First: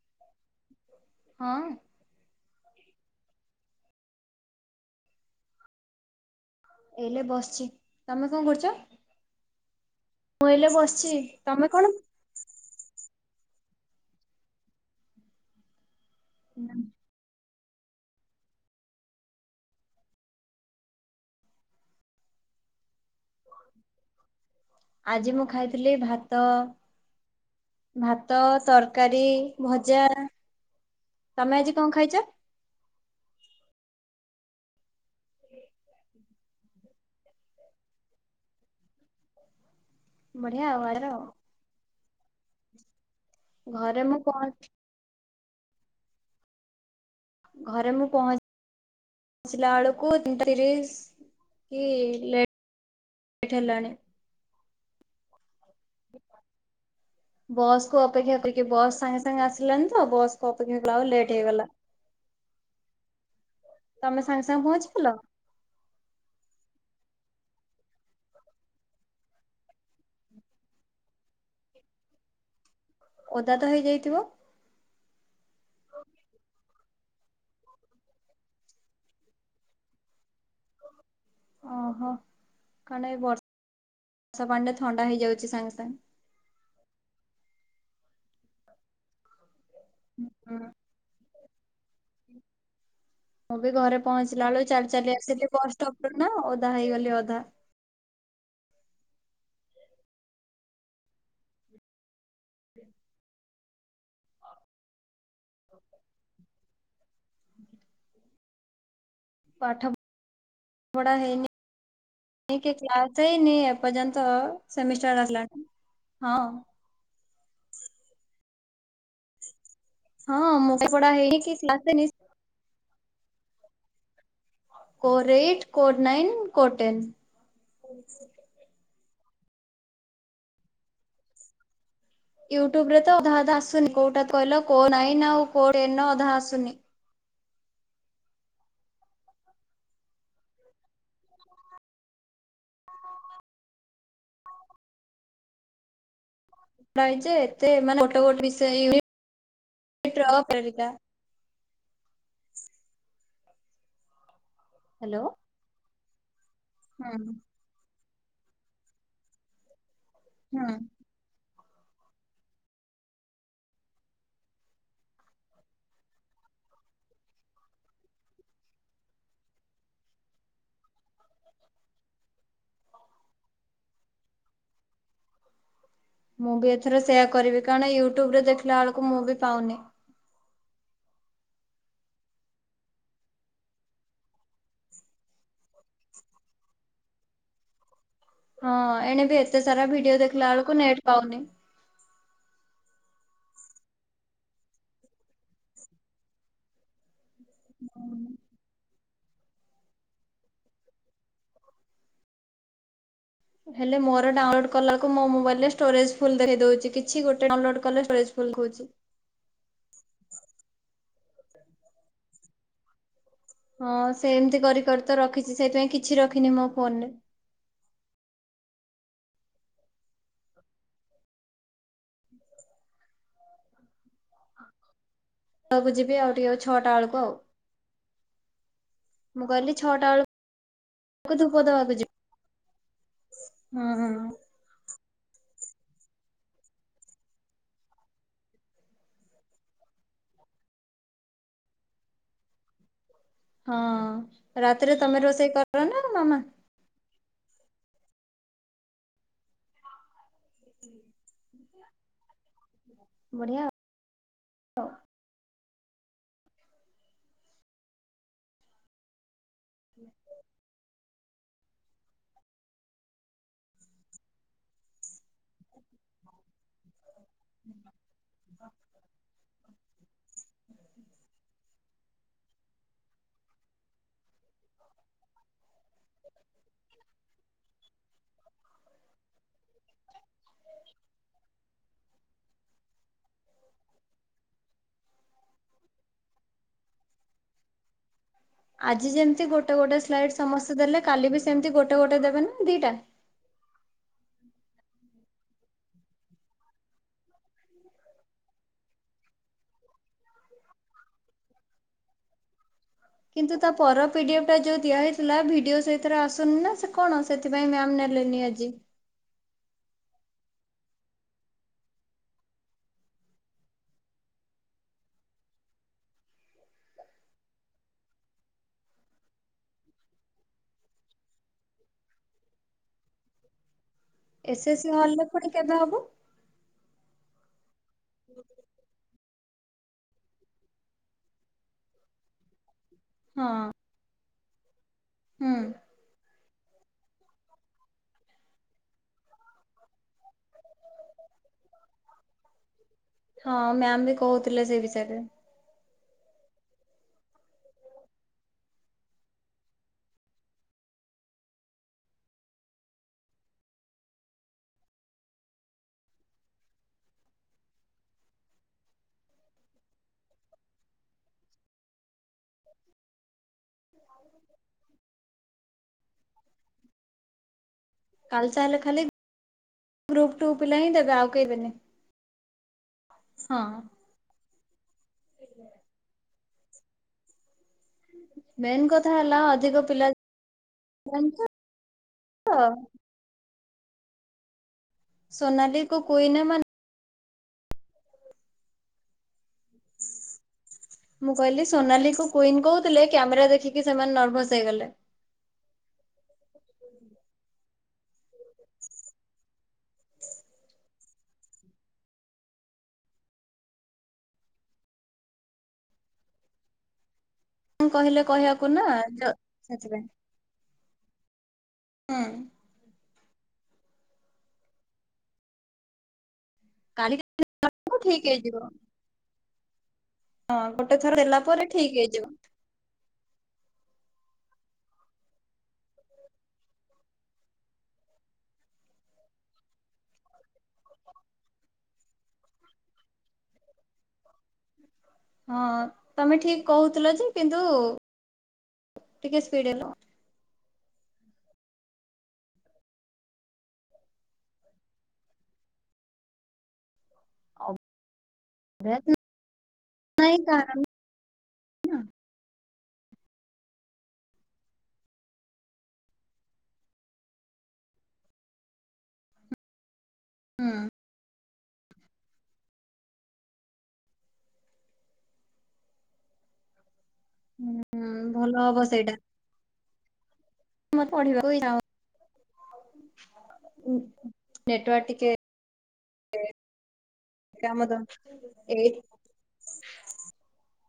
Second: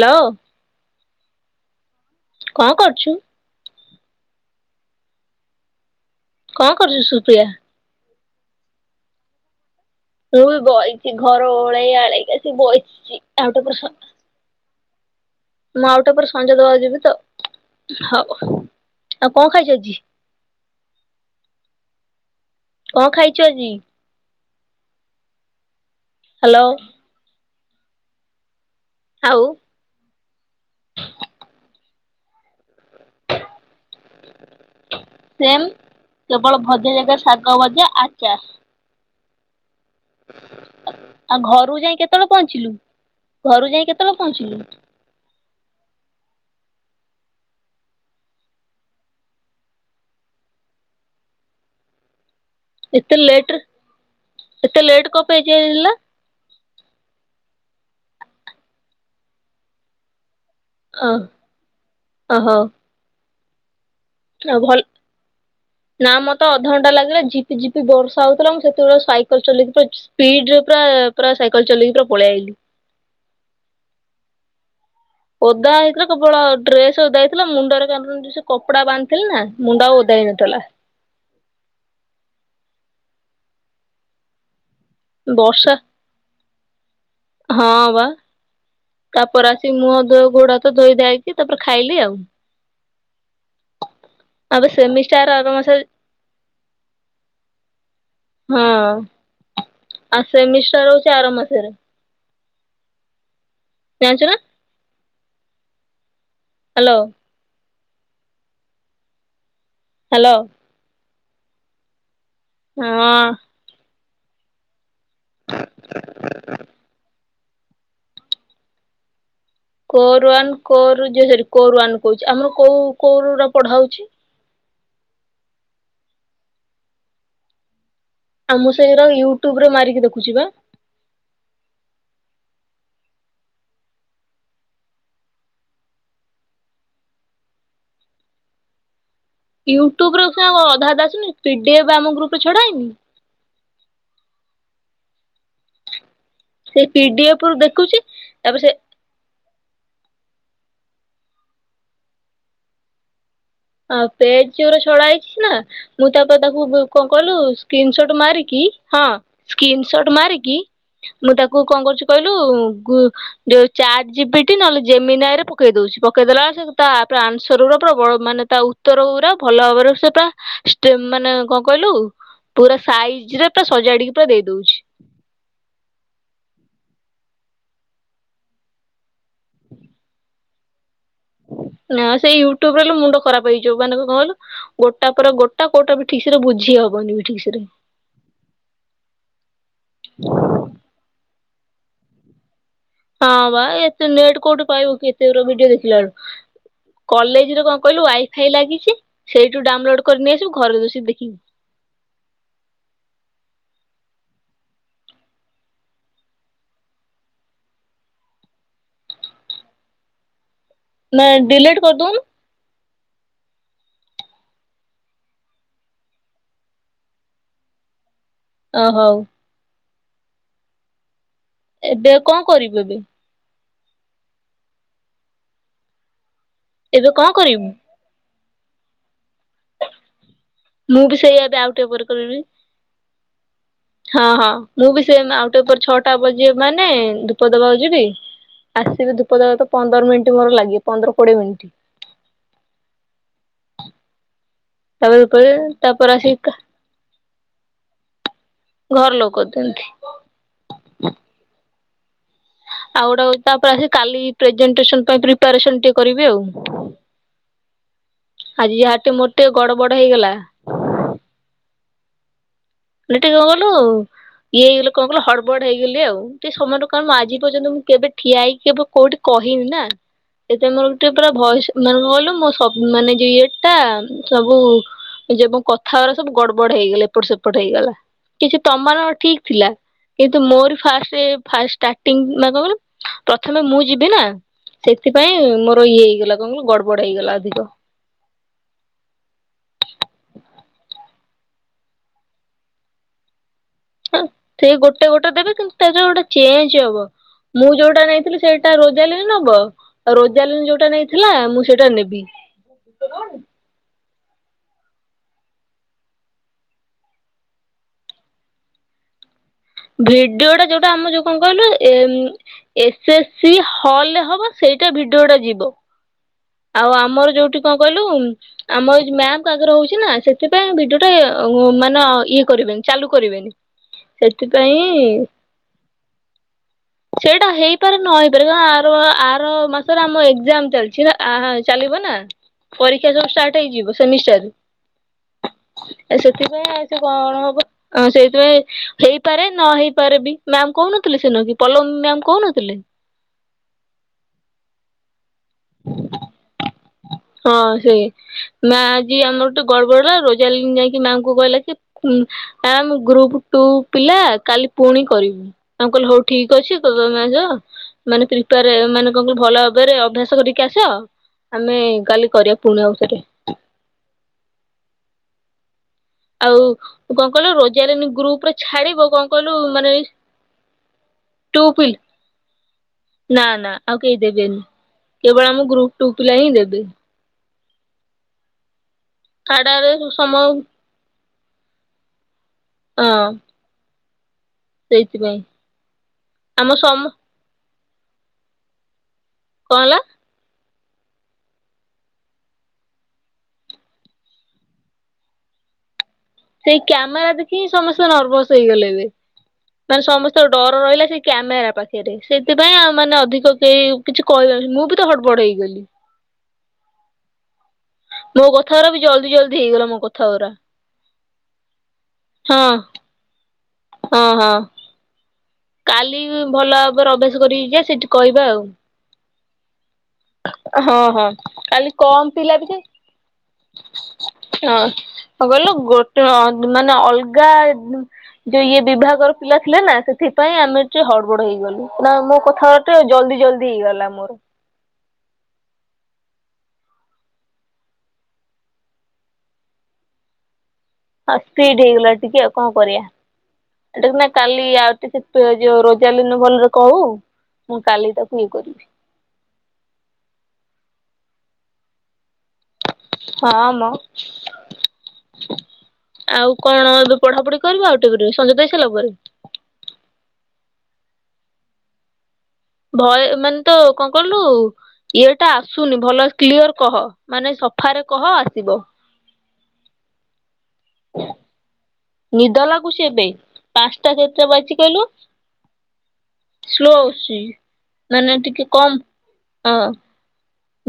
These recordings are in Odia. ହାଲୋ। ହଁ। କଣ କରୁଛୁ? କଣ କରୁଛୁ ଏଇଲେ ସୁପ୍ରିୟା? ବସିଛି। ତମେ କଣ କରୁଛ? ମୁଁ ବି ଏଇଲେ ବସିଛି ବଇଛି। ଘର ତମେ କଣ? ଓଳେଇ ଆଳେଇକି ଆସି ବଇଛି। ଆଉ ଟିକେ ପରେ ମୁଁ ଆଉ ଟିକେ ପରେ ସଞ୍ଜ ଦେବାକୁ ଯିବି ତ। ହଉ ଆଉ କଣ ଖାଇଛ ଆଜି? କଣ ଖାଇଛୁ ଆଜି? ଆଜି ମୁଁ ଖାଇଥିଲି ଭାତ। ହ୍ୟାଲୋ ଭାତ ତରକାରୀ ଆଉ ଭଜା। ତମେ ଆଜି କଣ ଖାଇଛ? ସେମ୍ କେବଳ ଭଜା ଜାଗାରେ ସାଗ ଭଜା ଆଚାର। ବଢିଆ ଆର ଆଉ ଘରୁକୁ ଯାଇ କେତେବେଳେ ପହଞ୍ଚିଲୁ? ଘରୁ ଯାଇ ଘରେ ମୁଁ କେତେବେଳେ ପହଞ୍ଚିଲୁ? ପହଞ୍ଚ ଘରେ ମୁଁ ପହଞ୍ଚି ପଚିଲା ବେଳକୁ ତିନଟା ତିରିଶ କି ଲେଟ ଏତେ ଲେଟ୍ ରେ ଏତେ ଲେଟ୍ କଣ ପାଇ ଆଜି ହେଲା? ବସ୍ କୁ ଅପେକ୍ଷା କରିକି ବସ୍ ସାଙ୍ଗେ ସାଙ୍ଗେ ଆସିଲାନି ତ। ବସ୍ ଅପେକ୍ଷା କଲା ଓ ବେଳକୁ ଲେଟେ ହେଇଗଲା। ଓହୋ ତମେ ସାଙ୍ଗେ ଆଉ ସାଙ୍ଗେ ଭଲ ପହଞ୍ଚିଥିଲ। ନା ମତେ ଅଧଘଣ୍ଟା ଲାଗିଲା ଜିପି ଜିପି ବର୍ଷା ହଉଥିଲା। ମୁଁ ସେତେବେଳେ ସାଇକେଲ ଚଲେଇକି ସ୍ପିଡ ରେ ପୁରା ପୁରା ସାଇକେଲ ଚଲେଇକି ପୁରା ପଳେଇ ଆଇଲିି ଓଦା ତ ହେଇ ଯାଇଥିବ। ଓଦା ହେଇଥିଲା କେବଳ ଡ୍ରେସ ଓଦା ହେଇଥିଲା। ମୁଣ୍ଡରେ ସେ କପଡା ବାନ୍ଧଥିଲେ ନା ମୁଣ୍ଡ ଆଉ ଓଦା ହେଇନଥିଲା। ଓହୋ କାରଣ ଏ ବର୍ଷା ବର୍ଷା ପାଣିରେ ଥଣ୍ଡା ହେଇଯାଉଛି ବର୍ଷା ସାଙ୍ଗେ ସାଙ୍ଗେ। ହଁ ବା ତାପରେ ଆସିକି ମୁହଁ ଧୋ ଘୋଡ ହାତ ଧୋଇ ଦେଇକି ତାପରେ ଖାଇଲି ଆଉ। ହୁଁ। ମୁଁ ବି ଘରେ ପହଞ୍ଚିଲା ଆବେ ବେଳକୁ ଚାଲି ଚାଲି ସେମିଷ୍ଟାର ଆର ଆସିଲି ବସ୍ ମାସରେ ଷ୍ଟପ୍ ରୁ ନା ଓଦା ହେଇଗଲି ଅଧା। ହଁ ଆ ସେମିଷ୍ଟର ହଉଛି ଆର ମାସରେ। ହ। ଯାଞ୍ଚନା। ହ। ହ୍ୟାଲୋ। ହୁଁ। ପାଠମ୍ ହ୍ୟାଲୋ। ପାଠ ପଢା ହେଇନି କି କ୍ଲାସ ହଁ ହେଇନି ଏପର୍ଯ୍ୟନ୍ତ। ସେମିଷ୍ଟାର ଆସିଲାଣି ହଁ। କୋର ହଁ ୱାନ ମୁଁ କୋର ପଢା ଯେ ହେଇନି ସରି କି କୋର କ୍ଲାସ ୱାନ ହେଇନି କହୁଛି ଆମର କୋଉ କୋରା ପଢା ହଉଛି। କୋର ଏଇଟ୍ କୋର ନାଇନ୍ କୋର ଟେନ୍। ଆ ମୁଁ ସେଇରା ୟୁଟ୍ୟୁବରେ ମାରିକି ଦେଖୁଛି ବା। ୟୁଟ୍ୟୁବରେ ତ ଅଧା ଅଧା ଆସୁନି। କୋଉଟା କହିଲ କୋଉ ନାଇ ଆଉ କୋଉନ ଅଧା ଆସୁନି। ୟୁଟ୍ୟୁବ ରେ ସିନା ଅଧା ଅଧା ଆସୁନି ପିଡିଏଫ୍ ଆମ ଗ୍ରୁପରେ ଛଡା ହେଇନି। ସେଇ ନାଇଁ ଯେ ପିଡିଏଫ୍ ରୁ ଏତେ ଦେଖୁଛି ମାନେ ଗୋଟେ ଗୋଟେ ତାପରେ ସେ ବିଷୟ [unintelligible] ଆଁ ପେଜେ ଯୋଉରା ଛଡା ହ୍ୟାଲୋ ହେଇଛି ନା ମୁଁ ତାପରେ ତାକୁ କଣ ହୁଁ କହିଲୁ ସ୍କ୍ରିନଶଟ ମାରିକି ହଁ ସ୍କ୍ରିନଶଟ ମାରିକି ହୁଁ ମୁଁ ତାକୁ କଣ କରୁଛି କହିଲୁ ଗୁ ଯୋଉ ଚାର ଜିବିଟି ନହେଲେ ଜେମିନି ଆଇରେ ପକେଇ ଦଉଛି। ପକେଇ ଦେଲା ବଳେ ତା ଆନ୍ସର ର ପ୍ରବଳ ମାନେ ତା ଉତ୍ତର ପୁରା ଭଲ ଭାବରେ ସେ ପୁରା ଷ୍ଟେ ମାନେ କଣ କହିଲୁ? ପୁରା ସାଇଜ ରେ ପୁରା ସଜାଡିକି ପୁରା ଦେଇ ଦଉଛି। ମୁଁ ବି ଏଥର ସେୟା କରିବି କାରଣ ୟୁଟ୍ୟୁବରେ ଦେଖିଲା ଏଳକୁ ମୁଁ ବି ପାଉନି। ନା ସେଇ ୟୁଟ୍ୟୁବ ରହିଲେ ମୁଣ୍ଡ ଖରାପ ହେଇଯିବ କାହିଁ ନା କଇଲୁ? ଗୋଟା ପରେ ଗୋଟା କୋଉଟା ବି ଠିକ ସେରେ ବୁଝି ହବନି ବି ଠିକ ସେରେ। ହଁ ଏଣେ ବିି ଏତେ ସାରା ଭିଡିଓ ଦେଖିଲା ବେଳକୁ ନେଟ୍ ପାଉନି। ହଁ ବା ଏତେ ନେଟ କୋଉଠି ପାଇବୁ କି ଏତେ ଗୁରା ଭିଡିଓ ଦେଖିଲା ବେଳକୁ। କଲେଜରେ କଣ କହିଲୁ ୱାଇଫାଇ ଲାଗିଛି ସେଇଠୁ ଡାଉନଲୋଡ୍ କରି ନେଇ ଆସିବୁ ଘରେ ବସିକି ଦେଖିବୁ। ହେଲେ ମୋର ଡାଉନଲୋଡ କଲାକୁ ମୋ ମୋବାଇଲରେ ଷ୍ଟୋରେଜ ଫୁଲ ଦେଖେଇ ଦଉଛି କିଛି ଗୋଟେ ଡ଼ାଉନ୍‌ଲୋଡ କଲେ ଷ୍ଟୋରେଜ ଫୁଲ ଦେଖଉଛି। ନାଇଁ ଡିିଲଟ୍ କରିଦଉନୁ। ହଁ ସେ ଏମିତି କରି କରି ତ ରଖିଛି ସେଥିପାଇଁ କିଛି ରଖିନି ମୋ ଫୋନରେ। ଓ ହଉ। ଏବେ କଣ କରିବୁ ଏବେ? ହଉକୁ ଯିବି ଆଉିକ ଅଛି। ଏବେ କଣ କରିବୁ? ମୁଁ କହିଲି ଛଅଟା ମୁଁ ବି ସେଇ ବେଳକୁକୁ ଏବେ ଧୂପ ଆଉ ଟିକେ ଦେବାକୁ ପରେ କରିବି। ଯିବି। ହୁଁ ହୁଁ। ହଁ ହଁ ମୁଁ ବି ସେ ଆଉଟେ ଉପ ଛଅଟା ବଜିବ ମାନେ ଧୂପ ଦବାକୁ ଯିବି ଆସିକି ଧୂପ ଦେେବା ତ ପନ୍ଦର ମିନିଟ୍ ମୋର ଲାଗେ ପନ୍ଦର କୋଡିଏ ମିନିଟ୍। ହଁ ରାତିରେ ତାପରେ ତମେ ରୋଷେଇ ଧୂପ କର ନା ତାପରେ ମାମା। ଆସିକି ଘର ଲୋକ ଦିଅନ୍ତି। [inaudible] ଆଉ ଗୋଟେ ବଢିଆ ଆଉ। ତାପରେ ଆସ କାଲି ପ୍ରେଜେଟ ପ୍ରିପାରେସନ୍ ଟିକେ କରିବେ ଆଉ ଆଜି ଯାହା ମୋ ଟେ ଗଡ଼ ବଡ଼ ହେଇଗଲା। [unintelligible] ଇଏ ହେଇଗଲି କଣ କହିଲୁ ହଡବଡ ହେଇଗଲି ଆଉ ଟିକେ ସମନଙ୍କୁ କଣ ଆଜି ପର୍ଯ୍ୟନ୍ତ ମୁଁ କେବେ ଠିଆ ହେଇକି କେବେ କୋଉଠି କହିନି ନା ସେଟା ମୋର ଗୋଟେ ପୁରା ଭୟସ ମାନେ କଁ କହିଲୁ ମୋ ସ ମାନେ ଯ ଇଏ ଟା ସବୁ ଯେ କଥା ଗୁଡ଼ା ସବୁ ଗଡ ବଡ ହେଇଗଲା ଏପଟ ସେପଟ ହେଇଗଲା କିଛି ତମର ଠିକ ଥିଲା। କିନ୍ତୁ ମୋର ଫାଷ୍ଟ ଫାଷ୍ଟ ସ୍ଟାଟିଙ୍ଗ୍ ନା କଣ କହିଲୁ ପ୍ରଥମେ ମୁଁ ଯିବି ନା ସେଥିପାଇଁ ମୋର ଇଏ ହେଇଗଲା କଣ କହିଲୁ ଗଡବଡ ହେଇଗଲା ଅଧିକ। ଆଜି ଯେମିତି ଗୋଟେ ଗୋଟେ ସ୍ଲାଇଡ ସମସ୍ତେ ଦେଲେ କାଲି ବି ସେମିତି ଗୋଟେ ଗୋଟେ ଦେବେ ନା ଦିଟା? ହ ସେଇ ଗୋଟେ ଗୋଟେ ଦେବେ କିନ୍ତୁ ତା ଯ ଗୋଟେ ଚେଞ୍ଜ ହବ। ମୁଁ ଯୋଉଟା ନେଇଥିଲି ସେଇଟା ରୋଜାଲିନ ନବ? ରୋଜାଲିନ ଯୋଉଟା ନେଇଥିଲା ମୁଁ ସେଇଟା ନେବି। କିନ୍ତୁ ତା ପର ପିଡିଏଫଟା ଯୋଉ ଦିଆ ହେଇଥିଲା ଭିଡିଓ ସେଇଥିରେ ଆସୁନି ନା ସେ କଣ ସେଥିପାଇଁ ମ୍ୟାାମ ନେଲେନି ଆଜି। ଭିଡିଓଟା ଯୋଉଟା ଆମ ଯୋଉ କଣ କହିଲୁ ଏମ୍ ଏସ୍ଏସ୍ସିି ହଲରେ ହେବ ସେଇଟା ଭିଡ଼ିଓଟା ଯିବ। ଆଉ ଆମର ଯୋଉଠି କଣ କହିଲୁ ଆମ ମ୍ୟାମଙ୍କ ଆଗରେ ହଉଛି ନା ସେଥିପାଇଁ ଭିଡିଓଟା ମାନେ ଇଏ କରିବେନି ଚାଲୁ କରିବେନି। ଏସ୍ ଏସ୍ ସେଥିପାଇଁ ସି ହଲରେ ପୁଣି କେବେ ହବ ସେଇଟା ହେଇପାରେ ନ ହେଇପାରେ ଆର ମାସରେ ଆମ ଏଗଜାମ ଚାଲିଛି ଆ ହା ଚାଲିବ ନା। ପରୀକ୍ଷା ସବୁ ହଁ ଷ୍ଟାର୍ଟ ହେଇଯିବ ସେମିଷ୍ଟାର। ହୁଁ। ସେଥିପାଇଁ ଆ କଣ ହବ ସେଇଥିପାଇଁ ହେଇପାରେ ନ ହେଇପାରେ ବି ମ୍ୟାାମ କହୁନଥିଲେ ସେଦିନ କି ପଲମ ମ୍ୟାାମ କହୁନଥିଲେ। ହଁ ମ୍ୟାମ ବି କହୁଥିଲେ ସେ ବିଷୟରେ। [unintelligible] ହଁ ସେଇ। ମା ଆଜି ଆମର ଗୋଟେ ଗଡବଡ ଲା ରୋଜାଲିନ ଯାଇକି ମାଆଙ୍କୁ କହିଲା ସେ ଆ ମୁଁ ଗ୍ରୁପ ଟୁ ପିଲା କାଲି ପୁଣି କରିବୁ। ତାଙ୍କୁ କହିଲୁ ହଉ ଠିକ ଅଛି [unintelligible] ମାନେ ପ୍ରିପାର ମାନେ କଣ କହିଲୁ ଭଲ ଭାବରେ ଅଭ୍ୟାସ କରିକି ଆସ ଆମେ କାଲି କରିବା ପୁଣି ଆଉଥରେ। ଆଉ କଣ କହିଲ ରୋଜାରେ କାଲି ଗ୍ରୁପ ରେ ତାହେଲେ ଖାଲି ଛାଡିବ କଣ କହିଲୁ ମାନେ ଗ୍ରୁପ୍ ଟୁ ପିଲା ହିଁ ଦେବେ ଆଉ କେହି ଟୁ ଦେବେନି ପ ନା ନା ହଁ। ଆଉ କେହି ଦେବେନି କେବଳ ଆମ ଗ୍ରୁପ ଟୁ ପିଲା ହିଁ ଦେବେ। ମେନ୍ କଥା ହେଲା ଅଧିକ ଖାଡାରେ ପିଲା ସମ ହଁ [unintelligible] ହିଁ। ହଁ। ସୋନାଲିୀ କୁ କୁଇନା ମାନେ ମୋ ସମ କଣ ହେଲା? ମୁଁ କହିଲି ସୋନାଲିକୁ କୁଇନି କହୁଥିଲେ କ୍ୟାମେରା ଦେଖିକି ସେମାନେ ନର୍ଭସ ହେଇଗଲେ। ସେଇ କ୍ୟାମେରା ଦେଖି ହିଁ ସମସ୍ତେ ନର୍ଭସ ହେଇଗଲେ ଏବେ। ମାନେ ସମସ୍ତଙ୍କ ଡର ରହିଲା ସେ କ୍ୟାମେରା ପାଖରେ ସେଇଥିପାଇଁ ଆଉ ମାନେ ଅଧିକ କେହି କିଛି କହିପାରିଲିନି ମୁଁ ବି ତ ହଡ ବଡ଼ ହେଇଗଲି। କହିଲେ କହିବାକୁ ନା ଯ ସେଥିପାଇଁ ହଉ ରା ହୁଁ। ହଁ। ହଁ ହଁ। କାଲି ଭଲ ଭାବରେ କାଲି ଅଭ୍ୟାସ କରିକି ଯିବା ସେଠି ଠିକ୍ କହିବା ଆଉ। ହେଇଯିବ। ହଁ ଗୋଟେ ଥର ହଁ ହେଲା ପରେ କାଲି ଠିକ୍ କମ ହେଇଯିବ। ପିଲା ବି ହଁ କଣ କହିଲୁ ଗୋଟେ ମାନେ ଅଲଗା ଯୋଉ ଇଏ ବିଭାଗର ପିଲା ଥିଲେ ନା ସେଥିପାଇଁ ଆମେ ଟେ ହଡବଡ ହେଇଗଲୁ ନା ମୋ କଥା। ତେ ଜଲଦି ଜଲଦି ହେଇଗଲା ମୋର ହଁ ତମେ ଠିକ କହୁଥିଲ ଯେ କିନ୍ତୁ ଟିକେ ସ୍ପିଡି ହେଲ ହଁ ସ୍ପିଡି ହେଇଗଲା ଟିକେ ଆଉ କଣ କରିବା। ଏଟା ନା କାଲି ଆଉ ଟିକେ ଜ ଜୋଉ ରୋଜାଲୀନା ଭଲରେ କହୁ। ହଉ [inaudible] ମୁଁ କାଲି ତାକୁ ଇଏ କରିବି। ନିହିଁ କାଲି। ହଁ ମ। ଆଉ କଣ ତୁ ପଢାପଢି କରିବୁ ଆଉ ଟିକେ ପରେ ସଞ୍ଜ ଦେଇ ସାରିଲା ପରେ? ହୁଁ। ଭୟ ମାନେ ତ କଣ କଇଲୁ ଇଏ ଟା ଆସୁନି ଭଲ କ୍ଲିୟର କହ। ମାନେ ହୁଁ ସଫାରେ କହ ଭଲ ଆସିବ। ହବ ମୋର ପଢ଼ି ବାକୁ ଇଛା ହେଉନି। ନିଦ ଲାଗୁଚି ଏବେ ପାଞ୍ଚଟା କେତେଟା ବାଚି ନେଟୱାର୍କ କହିଲୁ? ଟିକେ ସ୍ଲୋ ଆସୁଚି କାମ ଦ ମାନେ ଟିକେ ଏଇ କମ୍ ହଁ।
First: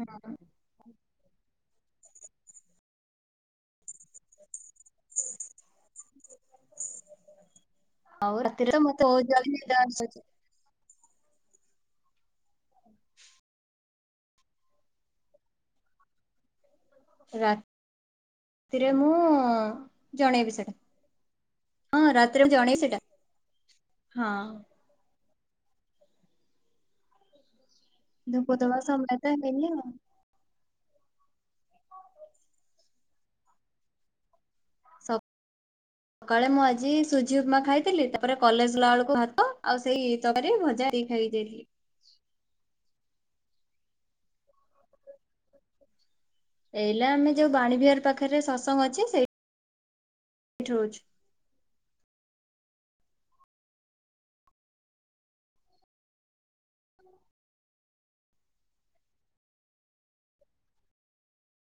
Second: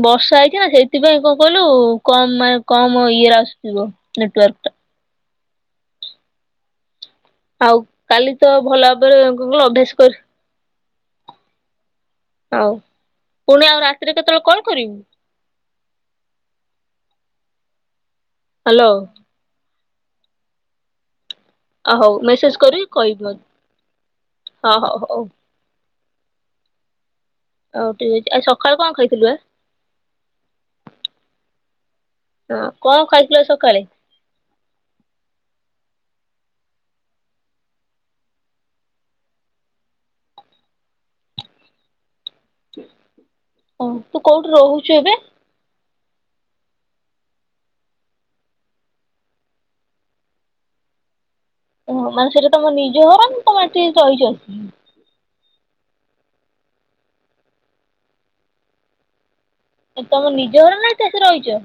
ବର୍ଷା ଆଜ୍ଞା ହେ ସେଥିପାଇଁ କଣ କହିଲୁ କମ୍ ମାନେ କମ୍ ଇଏର ଆସୁଥିବ ନେଟୱାର୍କ। ଟା। ଆଉ କାଲି ଆଉ ତ ରାତିରେ ଭଲ ମତେ ଭାବରେ ବହୁତ ଜଲଦି ନିଦ ଅଭ୍ୟାସ ଆସୁଛି। କରି ହଉ ପୁଣି ଆଉ ରାତିରେ କେତେବେଳେ କଲ୍ କରିବୁ? ହ୍ୟାଲୋ ରାତିରେ ମୁଁ ଜଣେଇବି ସେଟା। ଅ ହଁ ହଉ ରାତିରେ ମେସେଜ ମୁଁ ଜଣେଇସେଟା ହଁ। ଓ ହୋ ହୋଉ। ହଉ ଠିକ୍ ଅଛି ଆଉ ସକାଳୁ କଣ ଖାଇଥିଲୁ ବା ହେଲୋ। ହଁ କଣ ଖାଇଥିଲ ସକାଳେ? ସବ ସକାଳେ ମୁଁ ଆଜି ସୁଜି ଉପମା ଖାଇଥିଲି ତାପରେ କଲେଜଲା ବେଳକୁ ଭାତ ଆଉ ସେଇ ତରକାରୀ ଭଜା ଦେଇ ଖାଇଦେଲି। ହଁ ତୁ କୋଉଠୁ ରହୁଛୁ ଏବେ? ଏଇଲା ଆମେ ଯୋଉ ବାଣୀ ବିହାର ପାଖରେ ସତସଙ୍ଗ ଅଛି ସେଇ ଠି ରହୁଛି। ଓହ ମାନେ ସେଇଟା ତମ ନିଜ ହର ତମ ଏଠିକି ରହିଚନ। ଏ ତମ ନିଜ ଘର ନା ଏଠି ଆସିକି ରହିଛ।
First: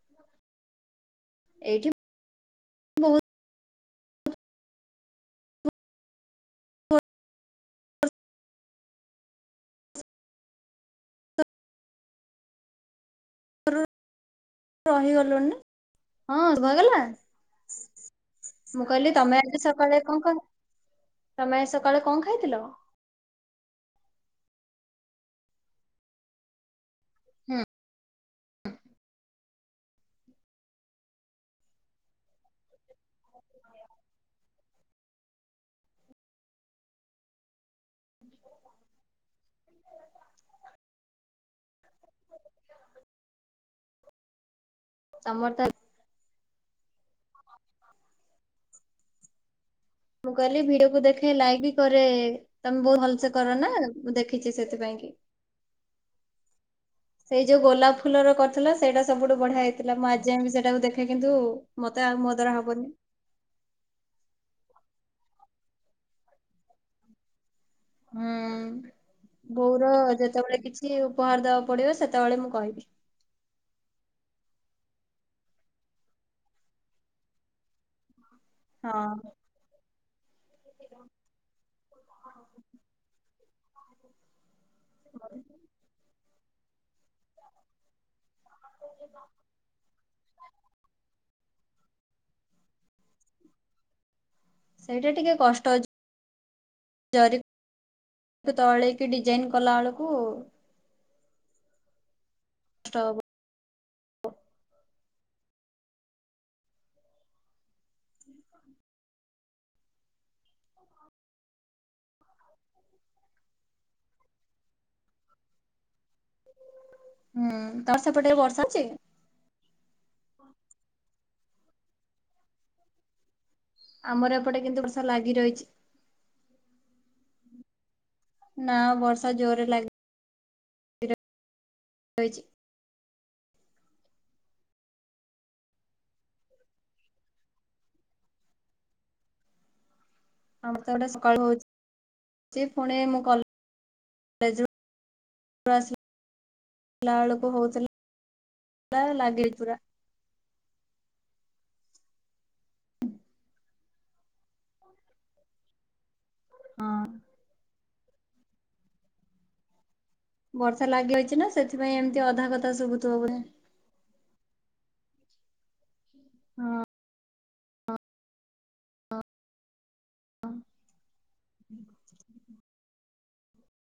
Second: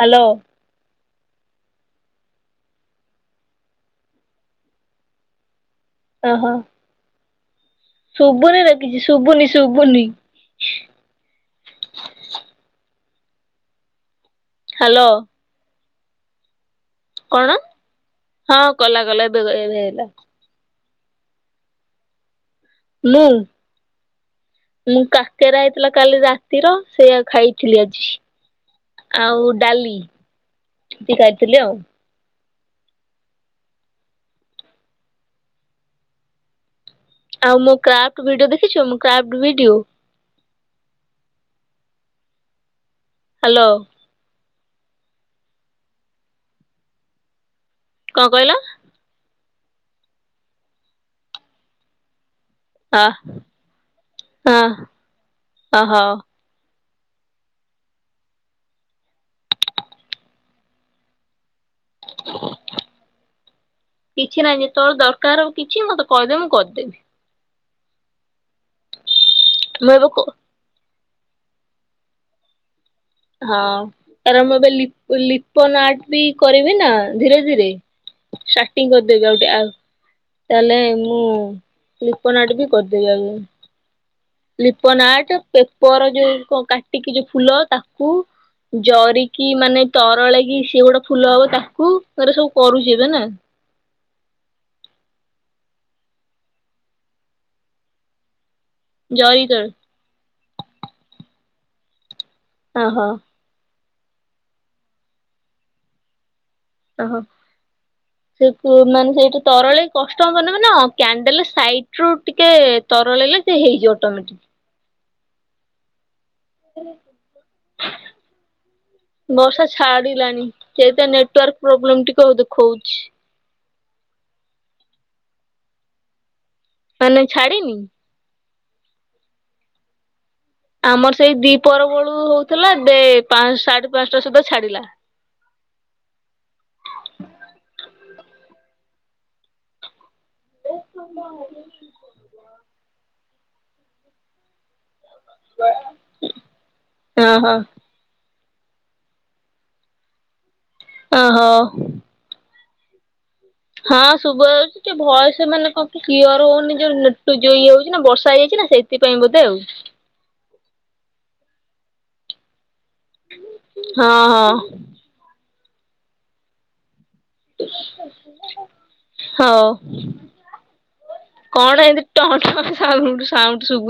ହ୍ୟାଲୋ। ଏଇଠି ବହୁତ ଓହୋ। [unintelligible] ଶୁଭୁନି ରେ କିଛି ଶୁଭୁନି ଶୁଭୁନି। [unintelligible] ହ୍ୟାଲୋ ରହିଗଲୁଣି ନା। କଣ? ହଁ ମୁଁ କଲା କହିଲି କଲା ତମେ ଏବେ ଏତେ ଏବେ ସକାଳେ ହେଲା କଣ କ ତମେ ଆଜି ସକାଳେ କଣ ଖାଇଥିଲ? ମୁଁ ମୁଁ କାକେରା ହେଇଥିଲା କାଲି ରା ତିର ସେଇଆ ଖାଇଥିଲି ଆଜି। ଆଉ ଡାଲି ସେ ଖାଇଥିଲି ଆଉ। ଆଉ ମୁଁ କ୍ରାଫ୍ଟ ଭିଡିଓ ଦେଖିଛୁ ମୁ କ୍ରାଫ୍ଟ ଭିଡିଓ। ହ୍ୟାଲୋ। ତମର ତା କଣ କହିଲ? ମୁଁ କହିଲି ଭିଡିଓକୁୁ ଦେଖେ ଲାଇକ୍ ବି କରେ। ତମେ ବହୁ ଅ ଭଲସ କରନା ମୁଁ ଦେଖିଛି ହଁ ସେଥିପାଇଁ କି। ଅ ହଉ। ସେଇ ଯୋଉ ଗୋଲାପ ଫୁଲ ର କରିଥିଲା ସେଇଟା ସବୁଠୁ ବଢିଆ ହେଇଥିଲା ମୁଁ ଆଜି ଯାଏ ସେଇଟାକୁ ଦେଖେ କିନ୍ତୁ ମତେ ଆଉ ମୋ ଦ୍ଵାରା ହବନି। କିଛି ନାହିଁ ଯେତଳେ ଦରକାର କିଛି ମତେ କହିଦେବେ ମୁଁ କରିଦେବି। ହୁଁ ବୋଉର ମୁଁ ଏବେ କ ଯେତେବେଳେ କିଛି ଉପହାର ଦବାକୁ ପଡିବ ସେତେବେଳେ ମୁଁ କହିବି। ହଁ ତାର ମୁଁ ଏବେ ଲିପ ଲିପନ ଆଟ ବି କରିବି ନା ଧୀରେ ଧୀରେ। ଷ୍ଟାର୍ଟିଂ କରିଦେବି ହଁ। ଆଉ ଗୋଟେ ଆଉ। ତାହେଲେ ମୁଁ ଫ୍ଲିପନ ଆର୍ଟ ବି କରିଦେବି [unintelligible] ଲିପନ ଆର୍ଟ ପେପର ଯୋଉ କାଟିକି ଯୋଉ ଫୁଲ ତାକୁ ଜରିକି ମାନେ ତରଳ କି ସିଏ ଗୋଟେ ଫୁଲ ହବ ତାକୁ ଏରା ସବୁ କରୁଛି ଏବେ ନା। ସେଇଟା ଟିକେ କଷ୍ଟ ଅଛି ଜରି ତଳେଇକି। କି ଜରି ଡିଜାଇନ୍ ତଳେ କଲା ବେଳକୁ କଷ୍ଟ ଓହୋ। ହବ। ଓହୋ। ହଁ ସେ ମାନେ ସେଇଠି ତରଳେଇକି କଷ୍ଟ ହବନା ମାନେ କ୍ୟାଣ୍ଡେଲ ସାଇଟ ରୁ ଟିକେ ତରଳେଇଲେ ସେ ହେଇଯିବ ଅଟୋମେଟିକ୍। [unintelligible] ହୁଁ ତମ ସେପଟେ ବର୍ଷା ଅଛି। ବର୍ଷା ଛାଡିଲାଣି ସେଟ ନେଟୱାର୍କ ପ୍ରୋବ୍ଲେମ ଟିକେ ଦେଖଉଛି। ଆମର ଏପଟେ କିନ୍ତୁ ବର୍ଷା ଲାଗି ରହିଛି। ମାନେ ଛାଡ଼ିନିି। ନା ବର୍ଷା ଜୋର ରେ ଲାଗ ଆମର ସେଇ ଦି ପର ବଳୁ ରହିଛି। ହଉଥିଲା ଦେ ପାଞ୍ଚ ସାଢେ ପାଞ୍ଚଟା ସୁଦ୍ଧା ଛାଡିଲା। ଆମ ତ ଗୋଟେ ସକାଳୁ ହଉଛି ପୁଣି ମୁଁ କଲ [unintelligible] ବେଳକୁ ଓହୋ ହଉଥିଲା। ବା ଲାଗେ ପୁରା। ଆଃ ହୋ। ହଁ ଶୁବା ଯାଉଛି ଯେ ଭୟସ ମାନେ କଣ କି କିଓର ହଉନି ହଁ ଯୋଉ ନଟୁ ଜଇ ହଉଚି ନା ବର୍ଷା ହେଇ ଯାଇଛି ନା ସେଥିପାଇଁ ବୋଧେ ଆଉ ବର୍ଷା ଲାଗିଲଇଚି ନା ସେଥିପାଇଁ ଏମିତି ଅଧା କଥା ଶୁଭୁଥିବ ବୋଧେ ହଁ ହଁ ହଁ ହଉ କଣ ଏମତି ଟ ସାଉଣ୍ଡ ସାଉଣ୍ଡ ଶୁୁବୁ